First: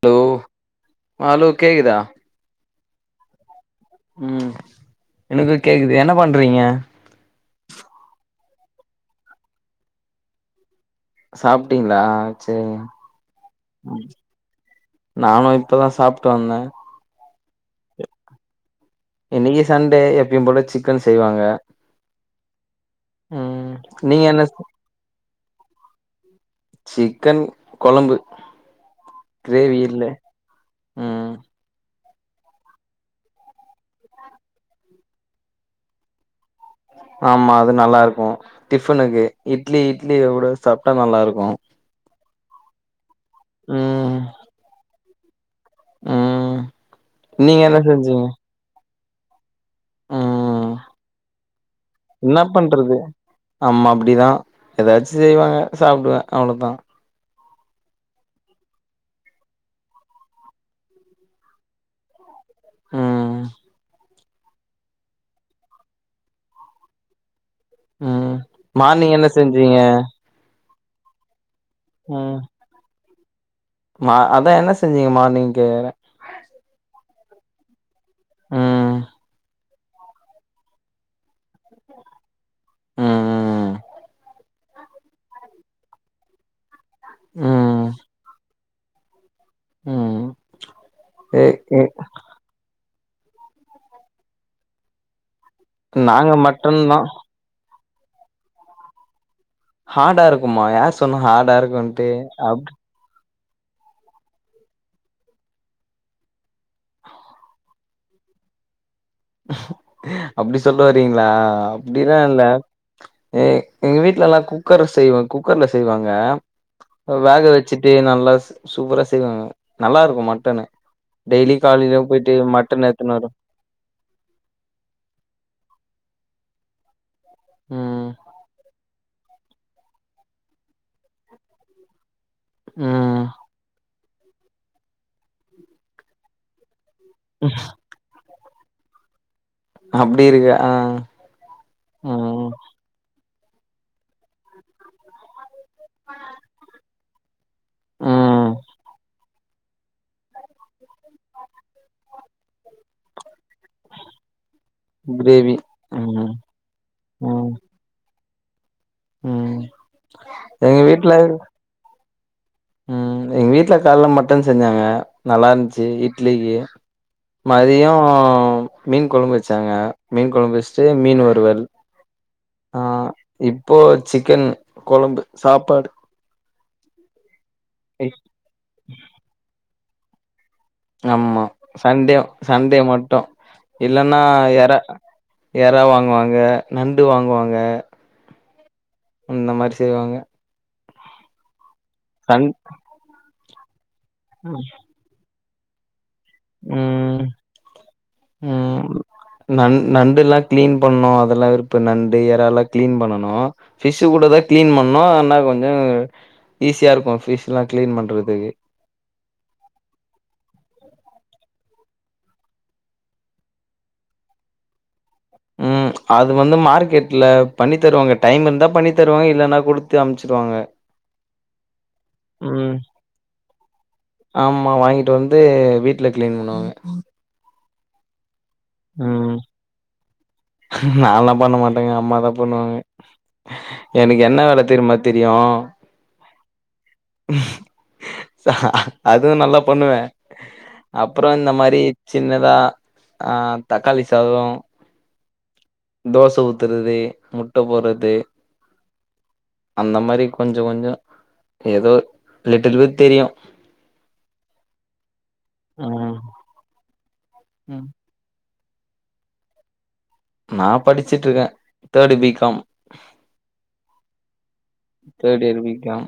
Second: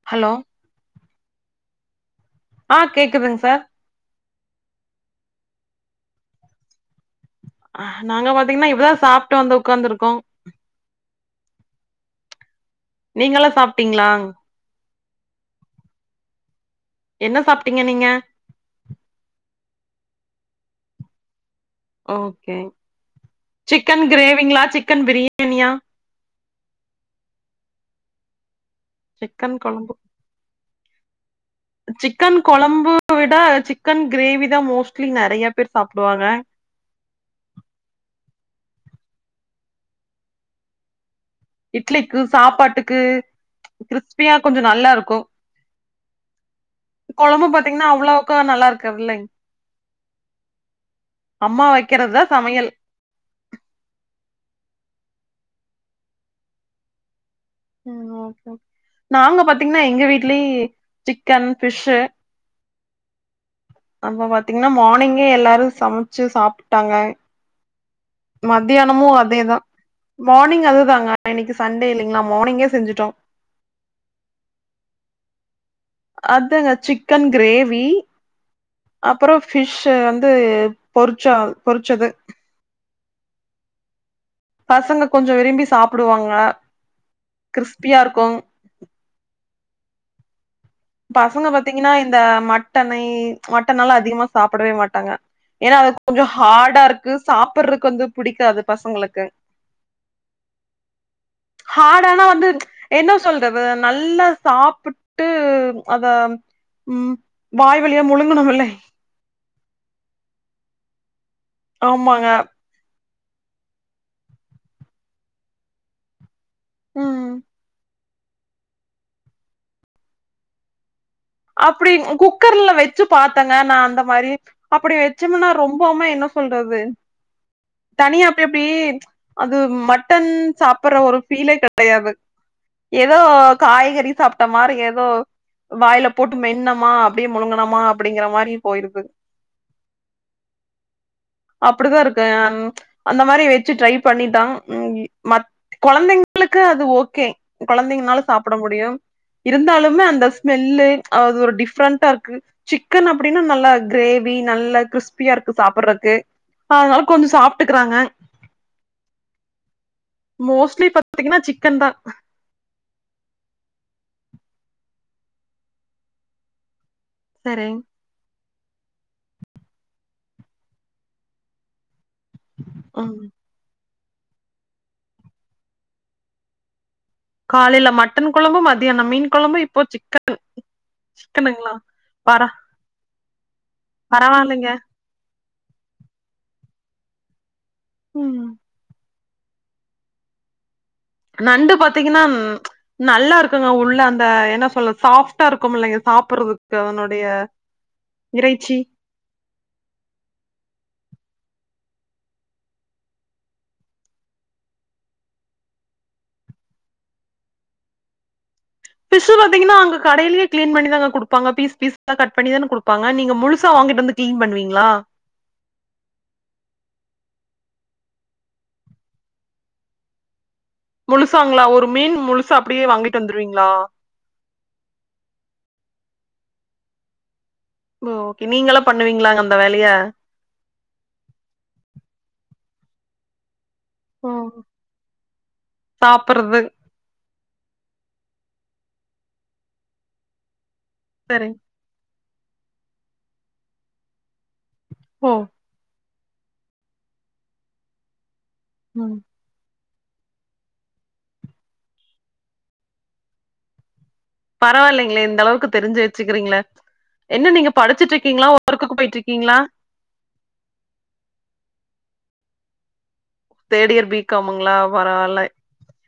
Hello hello கேக்குதா ஆ கேக்குதுங் சார் ம் எனக்கு கேக்குது என்ன பண்றீங்க அ நாங்க பாத்திங்னா இப்பதா சாப்ட்டு வந்து உக்காந்துருகோ சாப்ட்டீங்ளா சேரிங்க நீங்கலா சாப்ட்டீங்ளா நானு இப்பதா சாப்ட்டு வந்த என்ன சாப்ட்டீங்க நீங்க இன்னிக்கு சண்டே எப்பயு போல சிக்கன் செய்வாங்க ஓகே ம் சிக்கன் நீங்க என்ன கிரேவிங்ளா சிக்கன் பிரியாணியா சிக்கன் கொழம்பு சிக்கன் கிரேவி கொழம்பு இல்ல ம் சிக்கன் கொழம்பு விட சிக்கன் கிரேவி தா மோஸ்ட்லி நெறைய பேர் சாப்டுவாங்க ஆமா அது நல்லா இருக்கு டிஃபனுக்கு இட்லி இட்லி உட சாப்டா நல்லா இருக்கு இட்லிக்கு சாப்பாட்டுக்கு ம் கிறிஸ்பியா கொஞ்சோ நல்லா இருக்கு ம் கொழம்பு நீங்க என்ன பாத்தீங்ன்னா செஞ்சீங்க அவுளோக்கா நல்லா இருக்க இல்லங் ம் அம்மா வக்கிறதா சமையல் அம்மா அப்டிதா எதாச்சு செய்வாங்க சாப்டுவ அவ்ளோதா ம் ஓகே ஓ நாங்க பாத்தீங்ன்னா எங்க வீட்லே சிக்கன் ஃபிஷு ம் அம்ம பாத்தீங்ன்னா மானிங்கே எல்லாரு சமச்சு சாப்ட்டாங்க ம் மத்தியானமு மார்னிங் என்ன அதேதா செஞ்சீங்க மானிங் அதுதாங்க இன்னைக்கு சண்டே இல்லைங்ளா ம் மானிங்கே செஞ்சுட்டோ மா அதா என்ன செஞ்சீங்க மார்னிங்க்கு அதாங்க சிக்கன் கிரேவி ம் அப்புறோ ஃபிஷு வந்து பொறிச்சா பொறிச்சது ம் ம் பசங்க கொஞ்சோ விரும்பி சாப்டுவாங்க ம் கிறிஸ்பியா இருக்கு ம் ஏ பசங்க ஏ பாத்தீங்கினா இந்த மட்டனை மட்டனெல்லா அதிகமா சாப்படவே மாட்டாங்க ஏனா அது கொஞ்சோ நாங்க மட்டன் ஹாடா தா இருக்கு சாப்புருக் கொஞ்சோ புடிக்காது பசங்குளுக்கு ஹாடா இருக்குமா யார் சொன்னா ஹாடா இருக்குன்ட்டு ஹார்டானா வந்து அப் என்ன சொல்றது நல்லா சாப்புட்டு அத ம் வாய் வழியா முழுங்குணுமில்லே அப்டி சொல்ல வரீங்ளா அப்டிலா ஆமாங்க இல்ல ஏ எங்க வீட்லலா குக்கர செய்வோ குக்கர்ல செய்வாங்க ம் வேக வச்சுட்டு நல்லா சூப்பரா செய்வாங்க நல்லா இருக்கு மட்டனு டெய்லி காலைல போய்ட்டு மட்டன் எட்த்துன் வரு வேனா அந்த மாரி அப்புடி வைச்சமுனா ரொம்போம என்ன சொல்றது ம் தனியா அப்டி அப்டி அது மட்டன் சாப்புற ஒரு ஃபீலே கெடையாது எதோ ம் காய்கறி சாப்ட்ட மாரி எதோ வாய்ல போட்டு மென்னமா அப்டியே முழுங்கனமா அப்டிங்கிற மாரி போயிருது அப்டி இருக்கு ஆ அப்டிதா இருக்கு ம் என் அந்த மாரி வச்சு ட்ரை பண்ணிதா மாகி மத் கொழந்தைங்குளுக்கு அது ஓகே கொழந்தைங்னால ம் சாப்ட முடியு இருந்தாலுமே அந்த ஸ்மெல்லு அது ஒரு டிஃப்ரெண்ட்டா இருக்கு சிக்கன் அப்டினா நல்லா கிரேவி நல்லா கிறிஸ்பியா கிரேவி இருக்கு சாப்புறக்கு ம் அதுனால கொஞ்சு ம் சாப்ட்டுக்கிறாங்க ம் எங்க மோஸ்ட்லி வீட்ல பாத்தீங்குனா சிக்கன் தா ம் எங்க வீட்ல கால்ல மட்டன் செஞ்சாங்க நல்லா இருந்ச்சு இட்லிக்கு சரி மதியோ மீன் கொழம்பு வச்சாங்க மீன் கொழம் வஸ்ட்டு மீன் வறுவல் ஆ இப்போ சிக்கன் கொழம்பு சாப்பாடு காலைல மட்டன் குழம்பு மதியானோ மீன் குழம்பு இப்போ சிக்கன் ஆம்மா சிக்கனுங்களா சண்டே பர சண்டே மட்டு இல்லனா பரவால்லைங்க எறா எறா வாங்குவாங்க நண்டு வாங்குவாங்க ம் இந்த மாரி செய்வாங்க நண்டு பாத்தீங்கன்னா சண் நல்லா இருக்குங்க உள்ள அந்த என்ன சொல்ல சாஃப்ட்டா இருக்குமுல்ல எ சாப்புறதுக்கு ம் அதனுடைய ம் இறைச்சி நண் நண்டுல்லா கிளீன் பண்ணோ அதெல்லா வெறுப்பு நண்டு ஏறால்லா கிளீன் பண்ணனு ஃபிஷ்ஷு கூட தா கிளீன் பண்ணோ ஆனா கொஞ்சோ ஈஸியாயிர்க்கொ ஃபிஷ்ல்லா கிளீன் பண்றதுக்கு ஃபிஷ்ஷு பாத்தீங்கன்னா அங்க கடைலேயே கிளீன் பண்ணி தாங்க குடுப்பாங்க பீஸ் பீஸா கட் பண்ணி தானே குடுப்பாங்க நீங்க முழுசா வாங்கிட்டு வந்து கிளீன் பண்ணுவீங்களா ம் அது வந்து மார்க்கெட்ல பண்ணி தருவாங்க டைம் இருந்தா பண்ணி தருவாங்க இல்லேன்னா குடுத்து அமுச்சிருவாங்க முழுசாங்ளா ஒரு மீன் முழுசா அப்டியே வாங்கிட்டு வந்துருவீங்களா ஆமா வாங்கிட்டு வந்து வீட்ல க்ளீன் பண்ணுவாங்க ஓகே நீங்களா ம் பண்ணுவீங்களாங்க அந்த வேலைய நான்லா பண்ண மாட்டேங்க அம்மாதா பண்ணுவாங்க எனக்கு என்ன வேல தெரிம்மா தெரியு சாப்புட்றது சா அதுவு நல்லா பண்ணுவே அப்றோ இந்த சரிங் மாரி சின்னதா ஆ தக்காளி சாதோ ஓ தோச ஊத்துறது முட்ட போட்றது ம் அந்த மாரி கொஞ்சோ கொஞ்சோ ஏதோ லிட்டில்வு தெரியு பரவாயில்லைங்ளே இந்த அளவுக்கு தெரிஞ்சு ம் வெச்சுக்கிறீங்ளே என்ன நீங்க ம் படிச்சிட்டு இருக்கீங்களா ஒர்க்குக்கு போய்ட்டிர்க்கீங்களா நா படிச்சிட்டு இருக்க தேடு பி காம் தேடியர் பிக்காம்ங்களா வரவால்லை தேர்ட் இயர் பி காம்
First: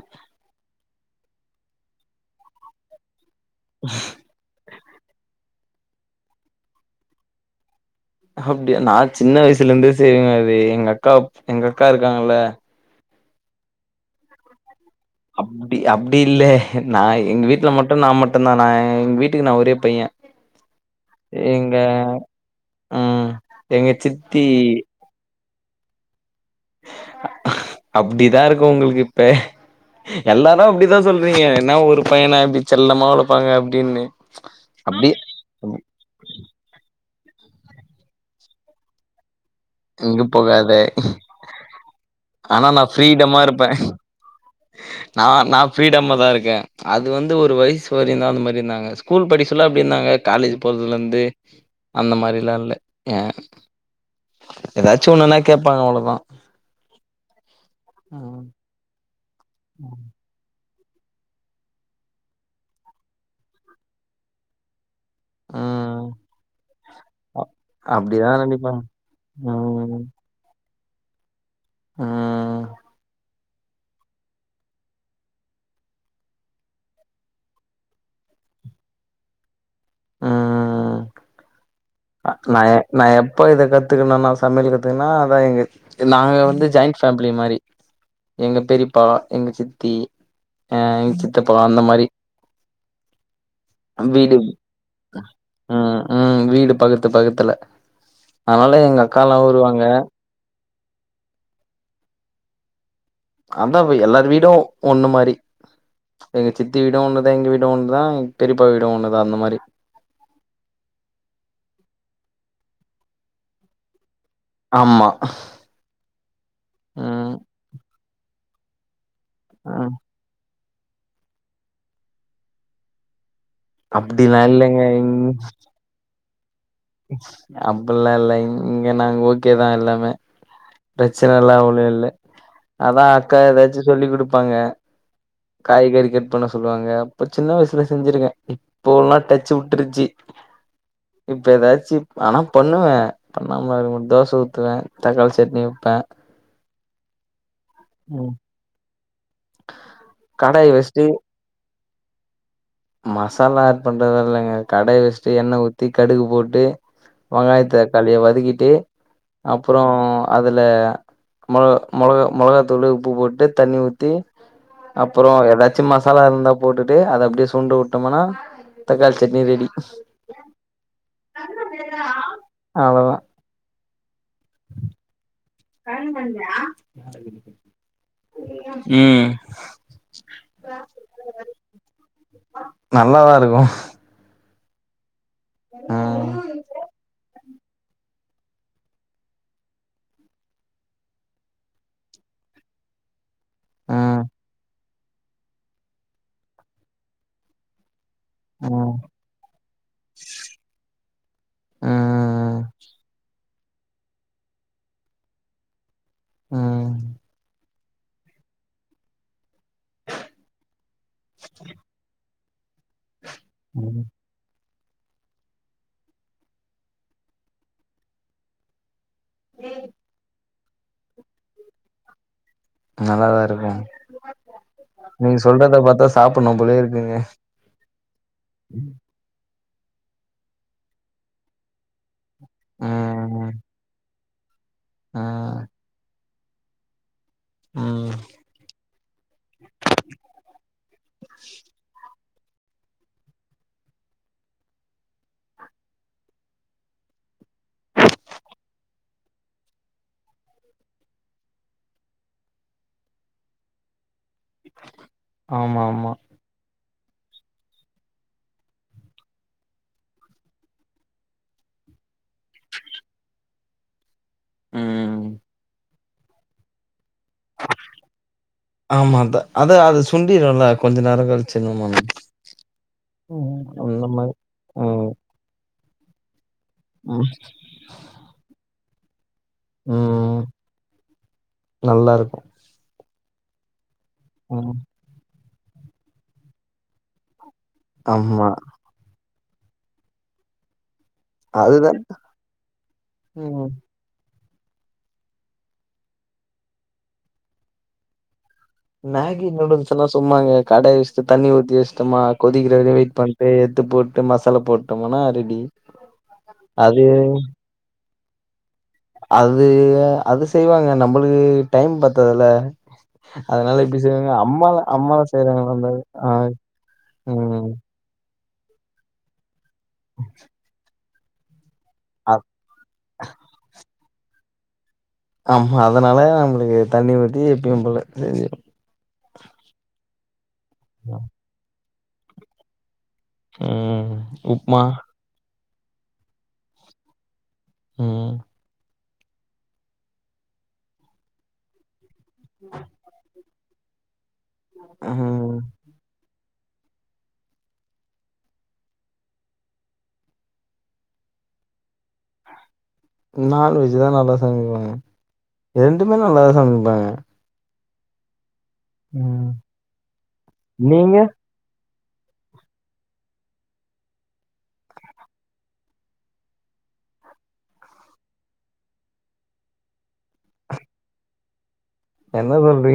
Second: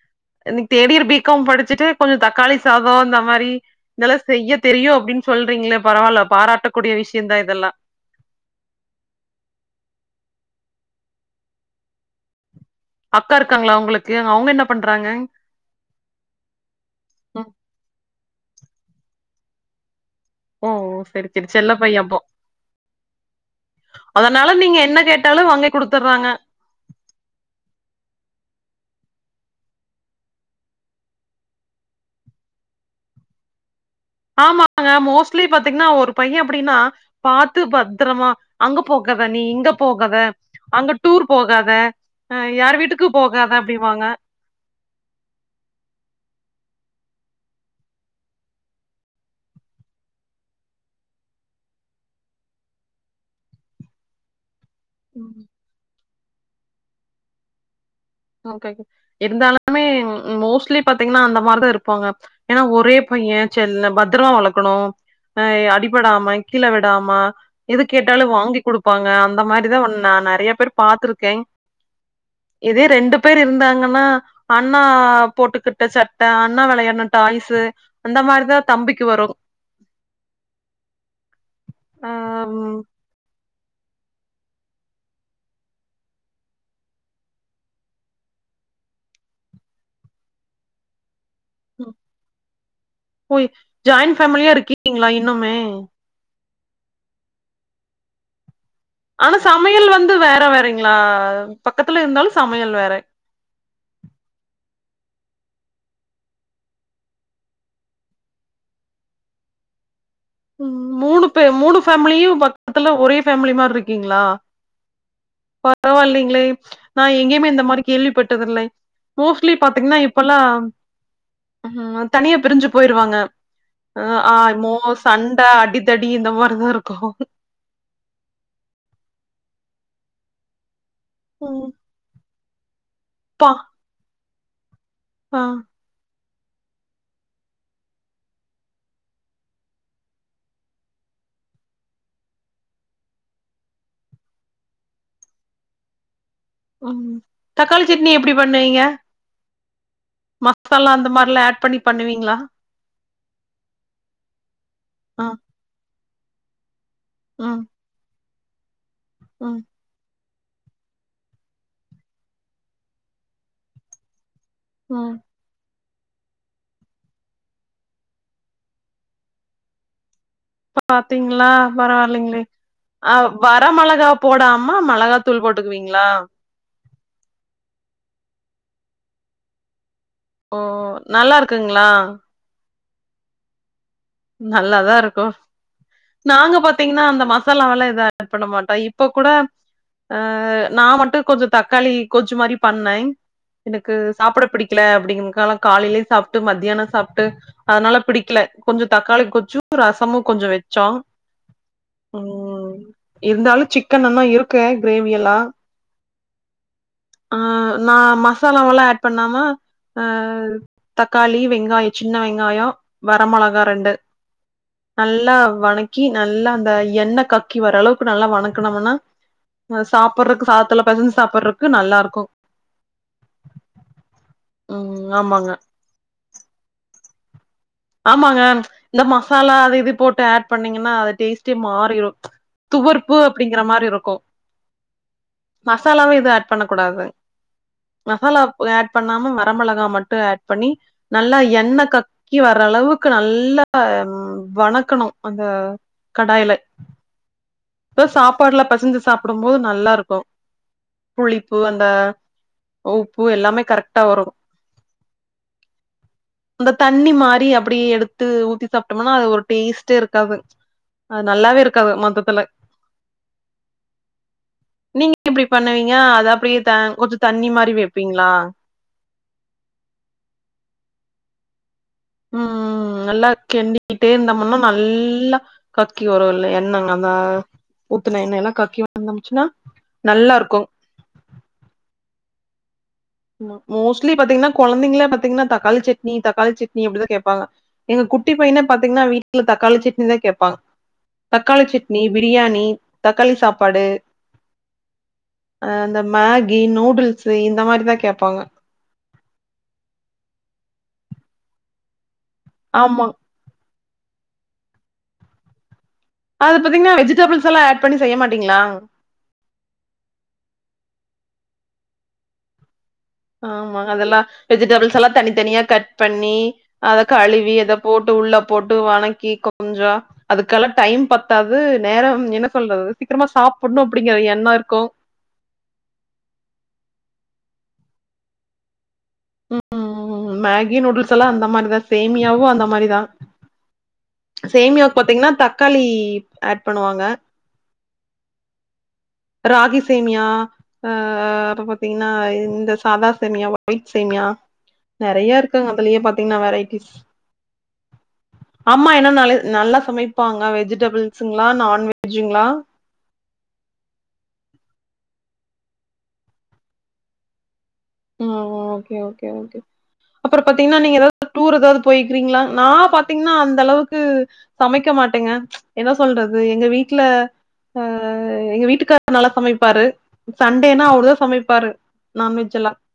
இன்னிக் தேடியர் பிகாம் படிச்சிட்டு கொஞ் தக்காளி சாதோ இந்த மாரி இதெல்ல செய்ய தெரியு அப்டின் சொல்றீங்ளே பரவாயில்ல பாராட்டக்கூடிய விஷ்யந்தா இதெல்லா அப்டியா நா சின்ன வயசுலந்தே செய்வங்வே எங்க அக்கா எங்க அக்கா இருக்காங்கல்ல அக்கா இருக்காங்ளா உங்ளுக்கு அவுங்க என்ன பண்றாங்க அப்டி அப்டி இல்லே நா எங்க ம் வீட்ல மட்டு நா மட்டு தா நா எங் வீட்டுக்கு நா ஒரே பைய்ய ஓ சேரி சேரி செல்லப் பைய்ய அப்போ ம் எங்க சித்தி அதனால நீங்க என்ன கேட்டாலு வாங்கி குடுத்துர்றாங்க அப்டிதாயிர்க்கு உங்ளுக்கிப்ப எல்லாதா அப்டிதா சொல்றீங்க என்னா ஒரு பைய்யன இப்டி செல்லமா வளப்பாங்க அப்டின்னு ஆமாங்க மோஸ் ஸ்லீ அப்டி பாத்தீங்ன்னா ஒரு பைய்ய அப்டின்னா பாத்து பத்ரமா அங்க போகாத நீ இங்கப் போகாத எங்க போகாத அங்க டூர் போகாத அ ஆனா யார் நான் வீட்டுக்கு போகாத அப்டிவாங்க நா நா ஃப்ரிடம்ம தா இருக்கே அது வந்து ஒரு வைசு வரயு தா அந்த மாரி இருந்தாங்க ஸ்கூல் படிக் சொல்ல அப்டி இருந்தாங்க காலேஜ் போறதுலந்து அந்த மாரில்லா இல்ல எதாச்சி ம் ஒன்னுன்னா கேப்பாங்க அவ்ளோதா அ இருந்தாலுமே மோஸ்லி பாத்தீங்ன்னா அந்த மாரிதா இருப்பாங்க ஏன்னா ஒரே பைய்ய செல்ல பத்ரோமா வளக்கணு அ ம் அடிப்படாம கீல விடாமா எது கேட்டாலு அப்டிதான் வாங்கி நெனைப்பாங்க குடுப்பாங்க அந்த மாரிதா ம் உன் ம் நா நெறைய பேர் பாத்திருக்கே ம் இது ரெண்டு பேரு இருந்தாங்கனா அண்ணா போட்டுக்கிட்ட சட்ட அண்ணா வெளையாட்ன டாய்சு அந்த மாரிதா தம்பிக்கு வரு ம் அ நா ஏ நா எப் ப்ப இத கத்துக்குன நா சமையல் கத்துக்கனா அதா எங்க நாங்க வந்து ஜாயிண்ட் ஃபேம்ப்லி மாரி எங்க பெரியப்பா எங்க சித்தி அ எங்க சித் தப்பா அந்த மாரி போய் நம் ஜாயிண்ட் வீடும் ஃபேமிலியா இருக்கீங்களா க இன்னுமே? ம் ம் வீடு பக்கற்த்து பக்கற்த்துல அதனால எங்க அக்காலா ஆனா வருவாங்க சமையல் வந்து வேற வேறைங்ளா பக்கத்துல இருந்தாலு சமையல் வேற அதாவே எல்லாரு வீடு ஒன்னு மாரி எங்க சித்தி வீடு ஒன்னுதா எங்கவீடு ஒன்னுதா எங் பெரியப்பா வீடு ஒன்னுதா அந்த மாரி ம் மூணு பே மூணு ஃபேம்லியு பக்கத்துல ஒரே ஃபேம்லி மார்ருக்கீங்ளா ஆமா பரவால்லைங்ளே நா ம் எங்கேயுமே இந்த மாரி கேள்விப்பட்டதில்லை மோஸ்ட்லி ம் பாத்தீங்னா இப் இப்பலா ம் தனியா பிரிஞ்சு போய்ருவாங்க அ அப்டிலா இல்லங்க ஆல்மோஸ்ட் தண்டா அடித்தடி இந்த மார்தாருக் அப்புட்லா இல்லைங் இங்கெ நாங்க ஓகேதா எல்லாமே பிரச்சனலா ம் ஒன்னுயில்ல அதா அக்கா பா எதாச்சு சொல்லி குடுப்பாங்க ஆ காய்கறி கட் பண்ண சொல்லுவாங்க அப்ப சின்ன வயசுல செஞ்சிருக்கே இப்போலா டச்சு வுட்ருச்சு இப்ப எதாச்சு ஆனா பண்ணுவே பண்ணாமலா இருக்கமாட் தோச ஊத்துவே தக்காளி சட்னி வெப்பே அம் தக்காளி சட்னி ம் எப்டி பண்ணுவீங்க கடாய் மசாலா வச்ட்டு அந்த மார்லா ஆட் பண்ணி பண்ணுவீங்ளா மசாலா ஆட் பண்றது இல்லைங்க கடாய் ஆ வச்ட்டு எண்ணெ ஊத்தி கடுகு போட்டு வெங்காய ம் தக் காளிய வதக்கிட்டு ம் அப்றோ அதுல மொளகா மொளகா மொளகாத்தூளு உப்பு போட்டு தண்ணி ஊத்தி ஸ் ம் அப்பறோ எதாச்சு மசாலா இருந்தா போட்டுட்டு அத அப்டியே துண்ட வுட்டமனா தக்காளி சட்னி ரெடி பாத்தீங்ளா பரவால்லைங்ளே அ அவ்ளோதா வர மொளகா போடாம மெளகாத் தூள் போட்டுக்குவீங்ளா ம் ஓ நல்லா இருக்குங்ளா நல்லாதா இருக்கு நல்லாதா இருக்கு ம் நாங்க பாத் தீங்னா அந்த மசாலாவெல்லா எது ஆட் பண்ண மாட்டோ இப்பக்கூட அ நா மட்டு கொஞ்ச தக்காளி கொஜ் மாரி பண்ணே எனக்கு ம் சாப்புட பிடிக்கல அப்டிங்கன்க்காலா காலைலேயு சாப்ட்டு மத்யான சாப்ட்டு அதனால பிடிக்கல கொஞ்ச ம் தக்காளி கொச்சு ரசமு கொஞ்ச வெச்சோ ம் இருந்தாலு சிக்கன் நன்னா இருக்கு கிரேவியெல்லா ம் ஆ நா மசாலாவெல்லா ஆட் பண்ணாம அ தக்காளி வெங்காய சின்ன வெங்காயோ வர மொளகா ரெண்டு ம் நல்லா வணக்கி நல்லா அந்த எண்ணெ கக்கி வரளவுக்கு நல்லா வணக்குனமுனா அ சாப்புறக்கு சாதத்துல பெசஞ்சு சாப்புறக்கு நல்லா இருக்கு நல்லாதா இருக்கு ம் நீங்க ஆமாங்க சொல்றத பாத்தா சாப்புட்ணு போலயே இருக்குங்க அ மசாலா அதையு இதையு போட்டு ஆட் பண்ணீங்கனா அது டேஸ்டே மாறிரு துவர்ப்பு ம் அப்படிங்குற மாரி இருக்கு ம் மசாலாவு எது ஆட் பண்ணக்கூடாது ம் மசாலாப் ஆட் பண்ணாம வர மெளகா மட்டு ஆட் பண்ணி நல்லா எண்ணெ கக் கி வர்ர அளவுக்கு நல் நல்லா ம் வணக்கணு அந்த கடாய்லே எ சாப்பாடுல பசெஞ்சு சாப்டும்போது நல்லா இருக்கோ புளிப்பு அந்த உப்பு எல்லாமே கரெக்டா வரு ஆமா ஆமா அந்த தண்ணி மாரி அப்படி எடுத்து ஊத்தி சாப்பிட்டோம்னா அது ஒரு டேஸ்டே இருக்காது அது நல்லாவே இருக்காது மொத்தத்துல நீங்க ம் எப்டி பண்ணவி யா அத அப்டியே த கொஞ்சோ தண்ணி மாரி வெப்பீங்களா ஆமாத்த அத அது சுண்டிருல கொஞ்ச நேர கழிச் சென்னோமான்னு ம்ம்ம் நல்லா கிண்டிட்டே மாரி இருந்தோம்முன்னா ம் நல்லா கக்கி வருல்ல எண்ண அமா ம் ஊத்துன எண்ண என்னாக்கா [unintelligible] தம்ச்சுன்னா நல்லாருக்கௌ நல்லாருக்கு அமா மோஸ்ட்லி பாத்தீங்கன்னா ம் கொழந்தைங்களே பாத்தீங்னா தக்காளி சட்னி தக்காளி சட்னி அப்டிதா கேப்பாங்க ஏங்க குட்டி ஆமா பையனே பாத்தீங்ன்னா வீட்டுல தக்காளி சட்னிதா கேப்பா தக்காளி அதுதா சட்னி பிரியாணி தக்காளி ம் சாப்பாடு அ அந்த மேகி நூடுல்ஸ்ஸு இந்த மாரிதா கேப்பாங்க நேகி நூடுல்ஸ் எல்லா சும்மாங்க கடாய் வச்ட்டு தண்ணி ஊத்தி வச்டம்மா கொதிக்கிற வரையு ஆமா. வெயிட் பண் ஏ ஏத்து போட்டு மசாலா போட்டோமுன்னா ரெடி அது பாத்தீங்கன்னா வெஜிடபிள்ஸ் எல்லா ஆட் பண்ணி செய்யமாட்டீங்களா அது அது செய்வாங்க நம்மளுக்கு டைம் பத்தாதுல ஆமா அதெல்லா வெஜிடபிள்ஸ் எல்லா அம்மாலா தனித்தனியா செய்றாங்க அந்த கட் ஆ பண்ணி அத கழுவி ம் அத போட்டு உள்ளப் போட்டு வணக்கி கொஞ்சோ அதுக்கலா டைம் பத்தாது நேரம் அ என்ன சொல்றது சீக்ரமா சாப்புட்ணு அப்டிங்குற என்ன இருக்கு ஆமா அதனால நம்மளுக்கு தண்ணி ஊத்தி எப்பயும் போல செஞ்சு ம் மேகி நூடுல்ஸ் எல்லா அந்த மாரிதா சேமியாவு அந்த மாரிதா ம். உப்மா. சேமியாக் பாத்தீங்கன்னா தக்காளி ஆட் பண்ணுவாங்க உம் ராகி சேமியா ஆ அப்போ பாத்தீங்ன்னா இந்த சாதா சேமியாவ்வு உயில் சேமியா நெறைய ம். இருக்குங்க அபல்லயே பாத்தீங்ன்னா வெரைட்டிஸ் அம்மா என்னா நாலு நல்லா சமைப்பாங்க வெஜிடபிள்ஸுங்ளா நான்வெஜுங்ளா நான்வெஜ் தா நல்லா சமைப்பா ரெண்டுமே நல்லா சமைப்பே ஆ லோ ஓகே ஓகே ம். ஓகே அப்புற பாத்தீங்கன்னா நீங்க எதாவ் டூர் ஏதாவத் போய்க்றீங்களா நா பாத்தீங்ன்னா அந்த அளவுக்கு சமைக்க மாட்டேங்க என்னோ சொல்றது எங்க வீட்ல ஆ எங்க வீட்டுக்கார் நல்லா சமைப்பாரு சண்டேனா அவர்தா சமைப்பாரு என்ன நான்வெஜ் எல்லாம். சொல்றீ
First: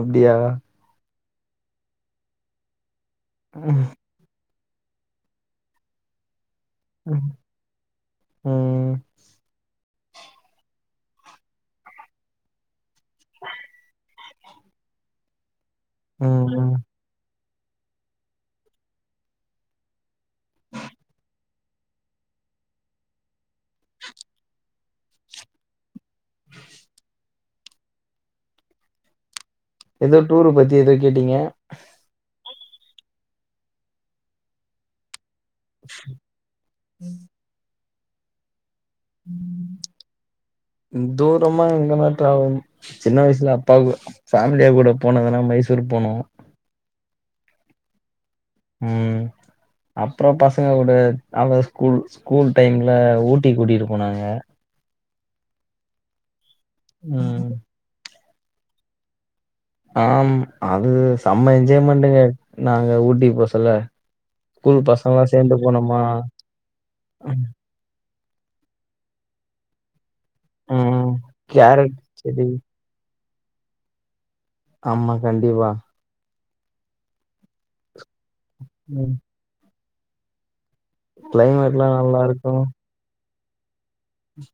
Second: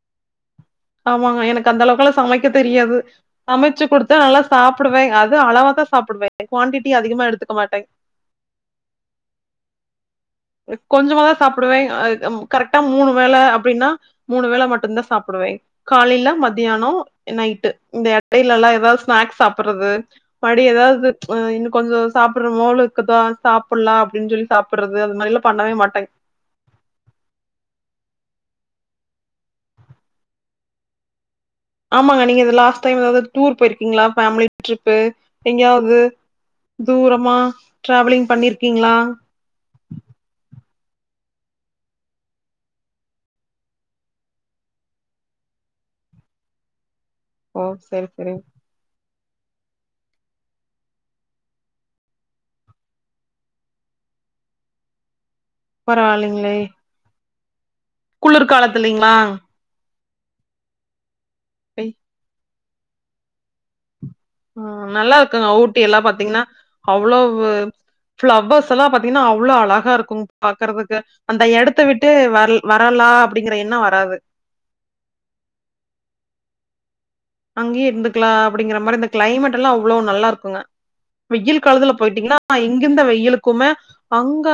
அப்டியா ஆமாங்க எனக்கு அந்தளவுக்லா சமைக்க தெரியாது ம். சமச்சு குடு தா நல்லா சாப்புடுவே அது அளவா தா சாப்புடுவே க்வான்டிட் இ அதிகமா ம். எடுத்துக்க மாட்டே ம். கொஞ்சமாதா சாப்புடுவே அய் அம்மு கரக்டா மூணு வேல அப்டின்னா மூணு வேள மட்டுன்தா சாப்புடுவே காலையில ம். மத்தியானம் நைட்டு இந்த இடையில எல்லா ஏதாவது ஸ்நாக்ஸ் சாப்புறது படி ஏதாவது அ இன்னு கொஞ்சோ சாப்பிடுற மோல இருக்குதா சாப்புலா அப்படின் ஜொல்லி சாப்புறது அது மாரில்லா பண்ணவே மாட்டே ஏதோ டூரு பத்தி ஏதோ கேட்டீங்க ஆமாங்க நீங்கது லாஸ்ட்டைம் எதாவத் டூர் போயிருக்கீங்களா ஃபேமிலி ட்ரிப்பு எங்கயாவது தூரமா ட்ராவலிங் பண்ணிர்க்கீங்ளா தூரமா எங்கன்னா டிராவல் சின்ன வயசுல அப்பாவு ஃபேமிலியா கூட போனதுனா மைசூர் போனோ ஓ செரி செரி உம் அப்புறம் பசங்க கூட அதா ஸ்கூல் ஸ்கூல் டைம்ல ஊட்டி கூட்டிகிட்டு போனாங்க பரவாயில்லைங்களே உம் குளிர் காலத்துல்லைங்களா ஆம் அது செம்ம என்ஜாய்மென்ட்டு நாங்க ஊட்டி போச்சுல்ல ஆஹ் நல்லா இருக்குங்க ஊட்டி எல்லாம் பாத்தீங்கன்னா அவ்வளவு பிளவர்ஸ் எல்லா பாத்தீங்கன்னா அவ்வளோ அழகா இருக்கும் பாக்குறதுக்கு ம் அந்த எடத்த கேரட் விட்டு செடி வர் வர ல்லா அப்படிங்கற எண்ணம் வராது ஆமா கண்டிப்பா அங்கே இருந்துக்கலா அப்டிங்கிற மாரி இந்த ம் கிளைமேட் எல்லா அவ்ளோ நல்லா இருக்குங்க வெயில் கிளைமேட்லா காலத்துல நல்லா போயிட்டீங்கன்னா இருக்கு இங்கந்த வெயிலுக்குமே அங்க